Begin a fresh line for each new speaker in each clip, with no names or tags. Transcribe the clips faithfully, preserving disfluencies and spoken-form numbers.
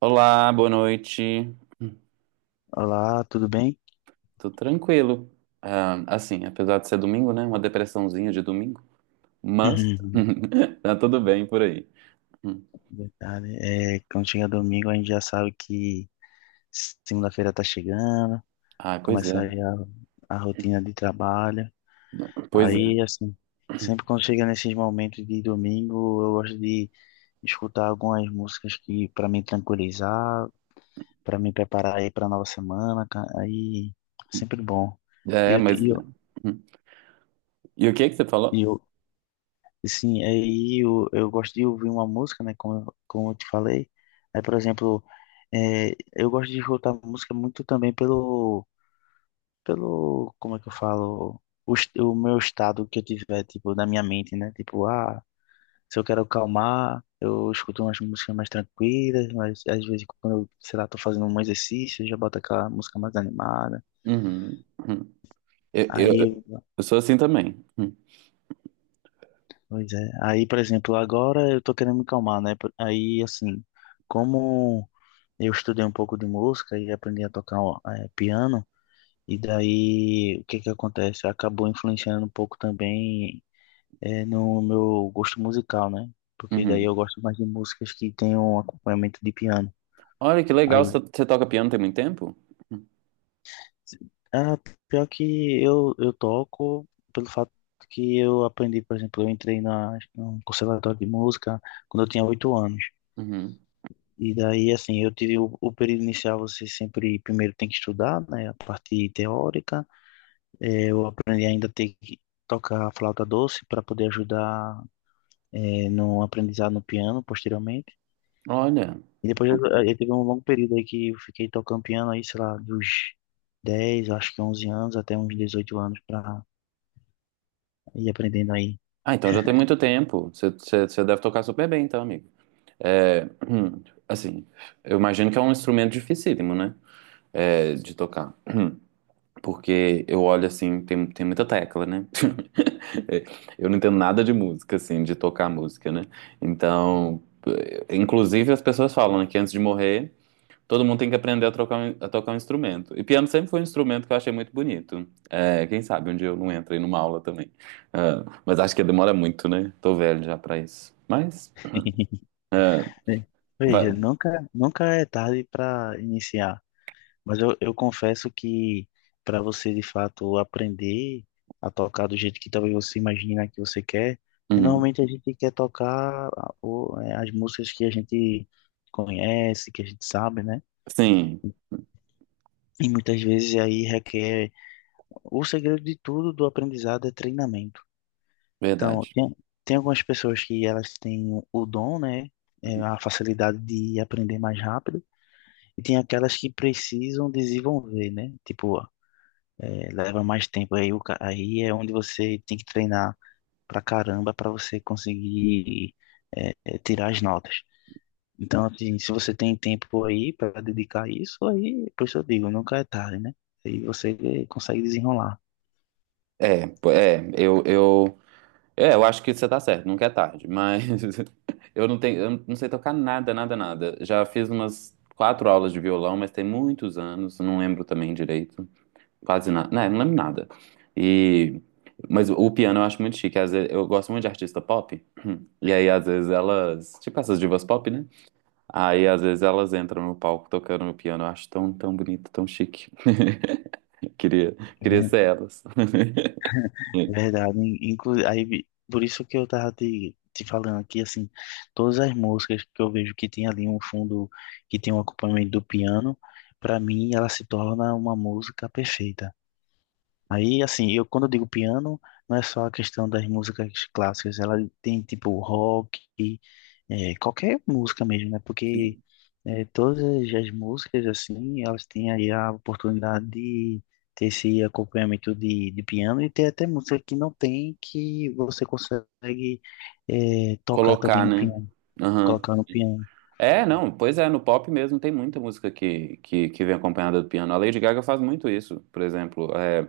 Olá, boa noite.
Olá, tudo bem?
Tô tranquilo. Ah, assim, apesar de ser domingo, né? Uma depressãozinha de domingo, mas tá tudo bem por aí. Hum.
Verdade. É, quando chega domingo, a gente já sabe que segunda-feira tá chegando,
Ah, pois
começa
é,
aí a, a rotina de trabalho.
pois é.
Aí, assim, sempre quando chega nesses momentos de domingo, eu gosto de escutar algumas músicas que para me tranquilizar, para me preparar aí para nova semana. ca- Aí, sempre bom. E
É,
eu,
mas. Hum. E o que é que você
e
falou?
eu, Sim, aí eu, eu gosto de ouvir uma música, né? Como, eu- como eu te falei. Aí, por exemplo, é, eu gosto de escutar música muito também pelo, pelo, como é que eu falo? O, est- o meu estado que eu tiver, tipo, na minha mente, né? Tipo, ah, se eu quero acalmar, eu escuto umas músicas mais tranquilas, mas às vezes quando eu, sei lá, tô fazendo um exercício, eu já boto aquela música mais animada.
Uhum. Uhum. Eu, eu,
Aí,
eu sou assim também. Uhum.
pois é. Aí, por exemplo, agora eu tô querendo me calmar, né? Aí, assim, como. Eu estudei um pouco de música e aprendi a tocar ó, eh, piano, e daí o que que acontece? Acabou influenciando um pouco também eh, no meu gosto musical, né? Porque daí eu
Uhum.
gosto mais de músicas que tenham um acompanhamento de piano.
Olha que legal, você
Aí,
você toca piano tem muito tempo? Hum,
ah, pior que eu, eu toco pelo fato que eu aprendi, por exemplo, eu entrei na, num conservatório de música quando eu tinha oito anos.
Uhum.
E daí, assim, eu tive o, o período inicial, você sempre primeiro tem que estudar, né? A parte teórica. Eh, Eu aprendi ainda a ter que tocar flauta doce para poder ajudar eh, no aprendizado no piano posteriormente.
Olha.
E depois eu, eh, eu teve um longo período aí que eu fiquei tocando piano aí, sei lá, dos dez, acho que onze anos até uns dezoito anos para ir aprendendo aí.
Ah, então já tem muito tempo. Você, você, você deve tocar super bem, então, amigo. É, assim, eu imagino que é um instrumento dificílimo, né? É, de tocar. Porque eu olho assim, tem, tem muita tecla, né? É, eu não entendo nada de música, assim, de tocar música, né? Então, eh, inclusive as pessoas falam, né, que antes de morrer, todo mundo tem que aprender a, trocar, um- a tocar um instrumento. E piano sempre foi um instrumento que eu achei muito bonito. É, quem sabe um dia eu não entro aí numa aula também. Ah, mas acho que demora muito, né? Tô velho já pra isso. Mas, ah,
Né? Veja,
vai.
nunca, nunca é tarde para iniciar. Mas eu, eu confesso que para você de fato aprender a tocar do jeito que talvez você imagina que você quer, que
Uhum.
normalmente a gente quer tocar a- o- é, as músicas que a gente conhece, que a gente sabe, né?
Sim.
E muitas vezes aí requer. O segredo de tudo do aprendizado é treinamento. Então,
Verdade.
tem, tem algumas pessoas que elas têm o dom, né? É, a facilidade de aprender mais rápido, e tem aquelas que precisam desenvolver, né? Tipo, é, leva mais tempo. Aí, o ca- aí é onde você tem que treinar pra caramba pra você conseguir é, é, tirar as notas. Então, assim, se você tem tempo aí pra dedicar a isso, aí, por isso eu digo, nunca é tarde, né? Aí você consegue desenrolar.
É, pô, é, eu, eu, é, eu acho que você tá certo, nunca é tarde, mas eu não tenho, eu não sei tocar nada, nada, nada. Já fiz umas quatro aulas de violão, mas tem muitos anos, não lembro também direito, quase nada, né, não lembro nada. E, mas o piano eu acho muito chique, às vezes, eu gosto muito de artista pop, e aí às vezes elas, tipo essas divas pop, né? Aí às vezes elas entram no palco tocando no piano, eu acho tão, tão bonito, tão chique. Queria,
É
queria
ver-
ser elas.
Verdade. Inclu aí, vi- por isso que eu tava te, te falando aqui, assim, todas as músicas que eu vejo que tem ali um fundo, que tem um acompanhamento do piano, pra mim ela se torna uma música perfeita. Aí, assim, eu quando eu digo piano, não é só a questão das músicas clássicas, ela tem tipo rock, é, qualquer música mesmo, né? Porque é, todas as músicas, assim, elas têm aí a oportunidade de ter esse acompanhamento de, de piano, e tem até música que não tem, que você consegue é, tocar também
Colocar,
no
né?
piano,
Aham.
colocar no piano.
É, não, pois é, no pop mesmo tem muita música que, que, que vem acompanhada do piano. A Lady Gaga faz muito isso, por exemplo. É,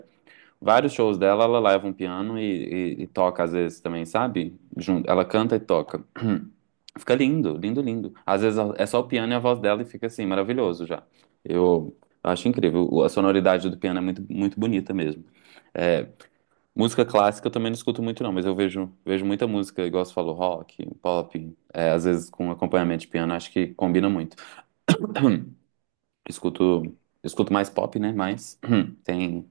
vários shows dela, ela leva um piano e, e- e toca às vezes também, sabe? Junto, ela canta e toca. Fica lindo, lindo, lindo. Às vezes é só o piano e a voz dela e fica assim, maravilhoso já. Eu acho incrível. A sonoridade do piano é muito, muito bonita mesmo. É, música clássica eu também não escuto muito, não, mas eu vejo, vejo muita música, igual você falou, rock, pop, é, às vezes com acompanhamento de piano, acho que combina muito. Escuto, escuto mais pop, né? Mas tem,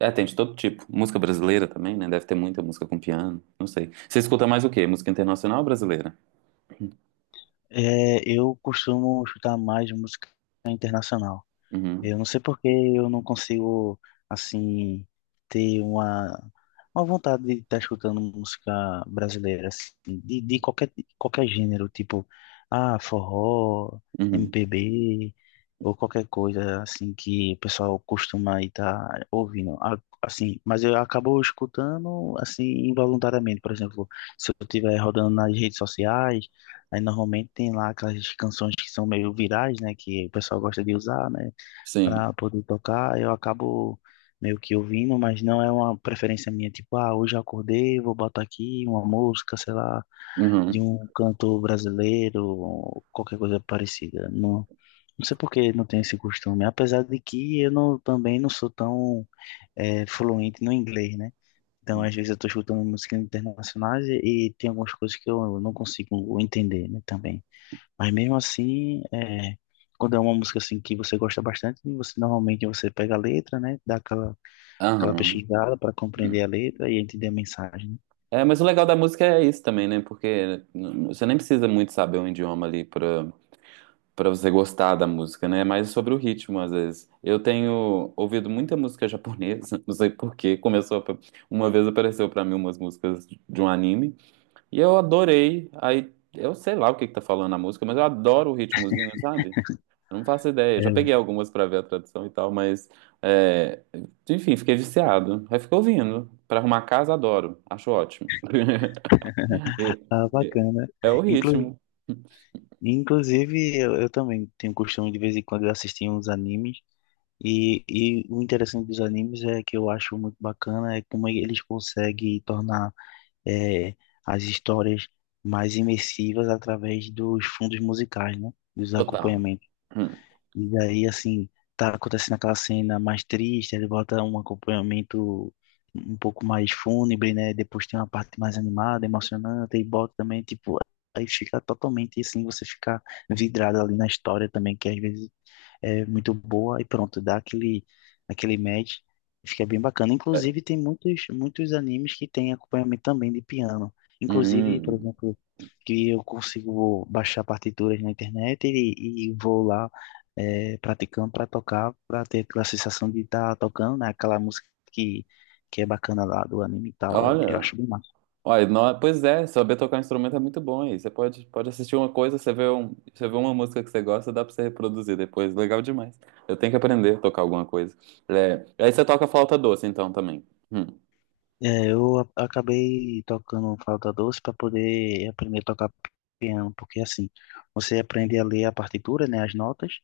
é, tem de todo tipo. Música brasileira também, né? Deve ter muita música com piano, não sei. Você escuta mais o quê? Música internacional ou brasileira?
É, eu costumo escutar mais música internacional.
Uhum,
Eu não sei porque eu não consigo, assim, ter uma, uma vontade de estar escutando música brasileira, assim, de, de qualquer, qualquer gênero, tipo, ah, forró,
uhum,
M P B, ou qualquer coisa, assim, que o pessoal costuma estar ouvindo. Ah, assim, mas eu acabo escutando, assim, involuntariamente, por exemplo, se eu estiver rodando nas redes sociais, aí normalmente tem lá aquelas canções que são meio virais, né, que o pessoal gosta de usar, né,
sim,
para poder tocar, eu acabo meio que ouvindo, mas não é uma preferência minha, tipo, ah, hoje eu acordei, vou botar aqui uma música, sei lá, de
uhum,
um cantor brasileiro, qualquer coisa parecida. Não, não sei por que não tenho esse costume, apesar de que eu não, também não sou tão eh, fluente no inglês, né? Então, às vezes eu estou escutando músicas internacionais e, e tem algumas coisas que eu não consigo entender, né, também. Mas mesmo assim, é, quando é uma música assim que você gosta bastante, você normalmente você pega a letra, né? Dá aquela, aquela
aham.
pesquisada para compreender a letra e entender a mensagem, né?
É, mas o legal da música é isso também, né? Porque n- n- você nem precisa muito saber um idioma ali pra para você gostar da música, né? É mais sobre o ritmo, às vezes. Eu tenho ouvido muita música japonesa, não sei por quê. Começou a- uma vez apareceu para mim umas músicas de um anime e eu adorei. Aí eu sei lá o que que tá falando a música, mas eu adoro o ritmozinho, sabe? Eu não faço ideia. Já peguei
É,
algumas para ver a tradução e tal, mas é, enfim, fiquei viciado. Aí fico ouvindo. Para arrumar casa, adoro. Acho ótimo. É,
tá
é-
bacana.
é o
Inclu-
ritmo
Inclusive, eu, eu também tenho costume de vez em quando de assistir uns animes. E, e o interessante dos animes é que eu acho muito bacana é como eles conseguem tornar é, as histórias mais imersivas através dos fundos musicais, né? Dos
total.
acompanhamentos.
Hum,
E daí, assim, tá acontecendo aquela cena mais triste, ele bota um acompanhamento um pouco mais fúnebre, né? Depois tem uma parte mais animada, emocionante, e bota também, tipo, aí fica totalmente assim, você fica vidrado ali na história também, que às vezes é muito boa e pronto, dá aquele, aquele match e fica bem bacana. Inclusive,
é.
tem muitos, muitos animes que tem acompanhamento também de piano. Inclusive, por
Hum.
exemplo, que eu consigo baixar partituras na internet e, e vou lá é, praticando para tocar, para ter aquela sensação de estar tocando, né? Aquela música que, que é bacana lá do anime e tal. É- Eu
Olha.
acho bem massa.
Olha, não, pois é, saber tocar um instrumento é muito bom aí. Você pode, pode assistir uma coisa, você vê, um, você vê uma música que você gosta, dá pra você reproduzir depois. Legal demais. Eu tenho que aprender a tocar alguma coisa. É, aí você toca flauta doce, então, também. Hum,
É, eu a- acabei tocando flauta doce para poder aprender a tocar piano, porque assim, você aprende a ler a partitura, né, as notas,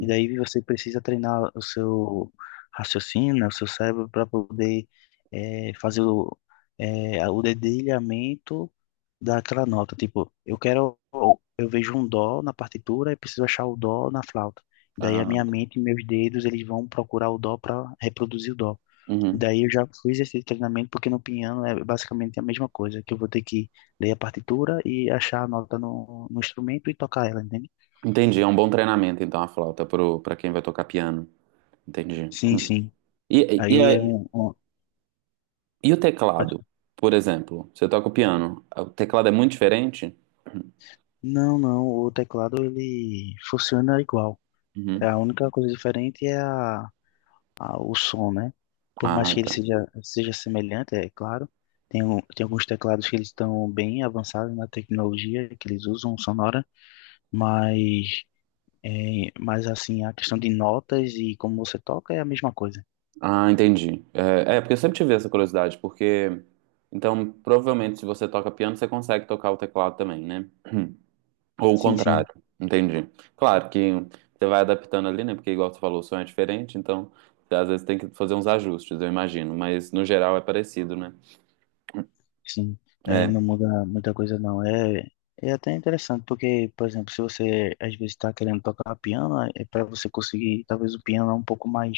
e daí você precisa treinar o seu raciocínio, né, o seu cérebro para poder é, fazer o, é, o dedilhamento daquela nota. Tipo, eu quero, eu vejo um dó na partitura e preciso achar o dó na flauta. Daí a
Ah,
minha
tá.
mente e meus dedos, eles vão procurar o dó para reproduzir o dó.
Uhum.
Daí eu já fiz esse treinamento porque no piano é basicamente a mesma coisa, que eu vou ter que ler a partitura e achar a nota no, no instrumento e tocar ela, entende?
Entendi, é um bom treinamento, então, a flauta pro, pra quem vai tocar piano. Entendi.
Sim, sim.
E, e,
Aí é
e,
um, um-
e o teclado, por exemplo? Você toca o piano, o teclado é muito diferente?
Não, não, o teclado ele funciona igual. É,
Uhum.
a única coisa diferente é a, a- o som, né? Por mais
Ah,
que ele
tá.
seja, seja semelhante, é claro. Tem, um- tem alguns teclados que eles estão bem avançados na tecnologia que eles usam sonora, mas é, mas assim, a questão de notas e como você toca é a mesma coisa.
Ah, entendi. É, é, porque eu sempre tive essa curiosidade, porque então provavelmente se você toca piano, você consegue tocar o teclado também, né? Ou o
Sim, sim,
contrário. Entendi. Claro que você vai adaptando ali, né? Porque igual você falou, o som é diferente, então você, às vezes tem que fazer uns ajustes, eu imagino, mas no geral é parecido, né?
sim. É, não
É.
muda muita coisa não. É, é até interessante, porque, por exemplo, se você às vezes está querendo tocar piano, é para você conseguir, talvez o piano é um pouco mais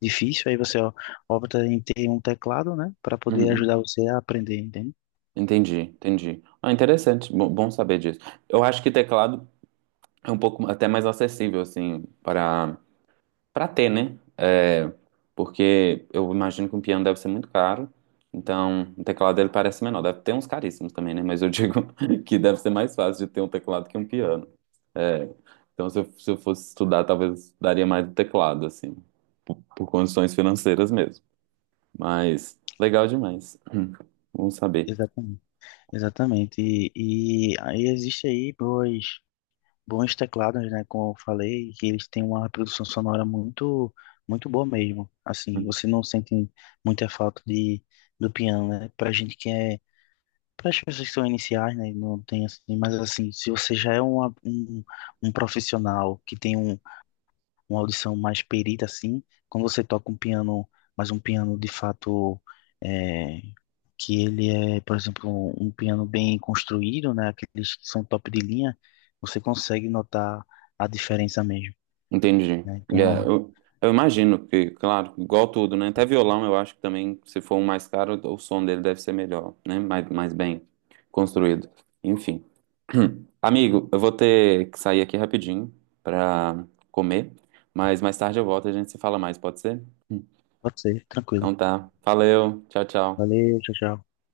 difícil, aí você ó, opta em ter um teclado, né, para poder
Uhum.
ajudar você a aprender, entende?
Entendi, entendi. Ah, interessante. Bom, bom saber disso. Eu acho que teclado é um pouco até mais acessível assim para pra ter, né? É, porque eu imagino que um piano deve ser muito caro. Então, o teclado dele parece menor. Deve ter uns caríssimos também, né? Mas eu digo que deve ser mais fácil de ter um teclado que um piano. É, então, se eu, se eu fosse estudar, talvez daria mais do teclado, assim, por condições financeiras mesmo. Mas, legal demais. Vamos saber.
Exatamente. Exatamente. E, e aí existe aí boas, bons teclados, né? Como eu falei, que eles têm uma produção sonora muito, muito boa mesmo. Assim, você não sente muita falta de, do piano, né? Pra gente que é, para as pessoas que são iniciais, né? Não tem assim, mas assim, se você já é uma, um, um profissional que tem um, uma audição mais perita, assim, quando você toca um piano, mas um piano de fato é, que ele é, por exemplo, um piano bem construído, né? Aqueles que são top de linha, você consegue notar a diferença mesmo,
Entendi.
né?
É,
Então,
eu, eu imagino que, claro, igual tudo, né? Até violão, eu acho que também, se for um mais caro, o som dele deve ser melhor, né? Mais, mais bem construído. Enfim. Amigo, eu vou ter que sair aqui rapidinho pra comer, mas mais tarde eu volto e a gente se fala mais, pode ser?
pode ser,
Então
tranquilo.
tá. Valeu. Tchau, tchau.
Valeu, tchau, tchau.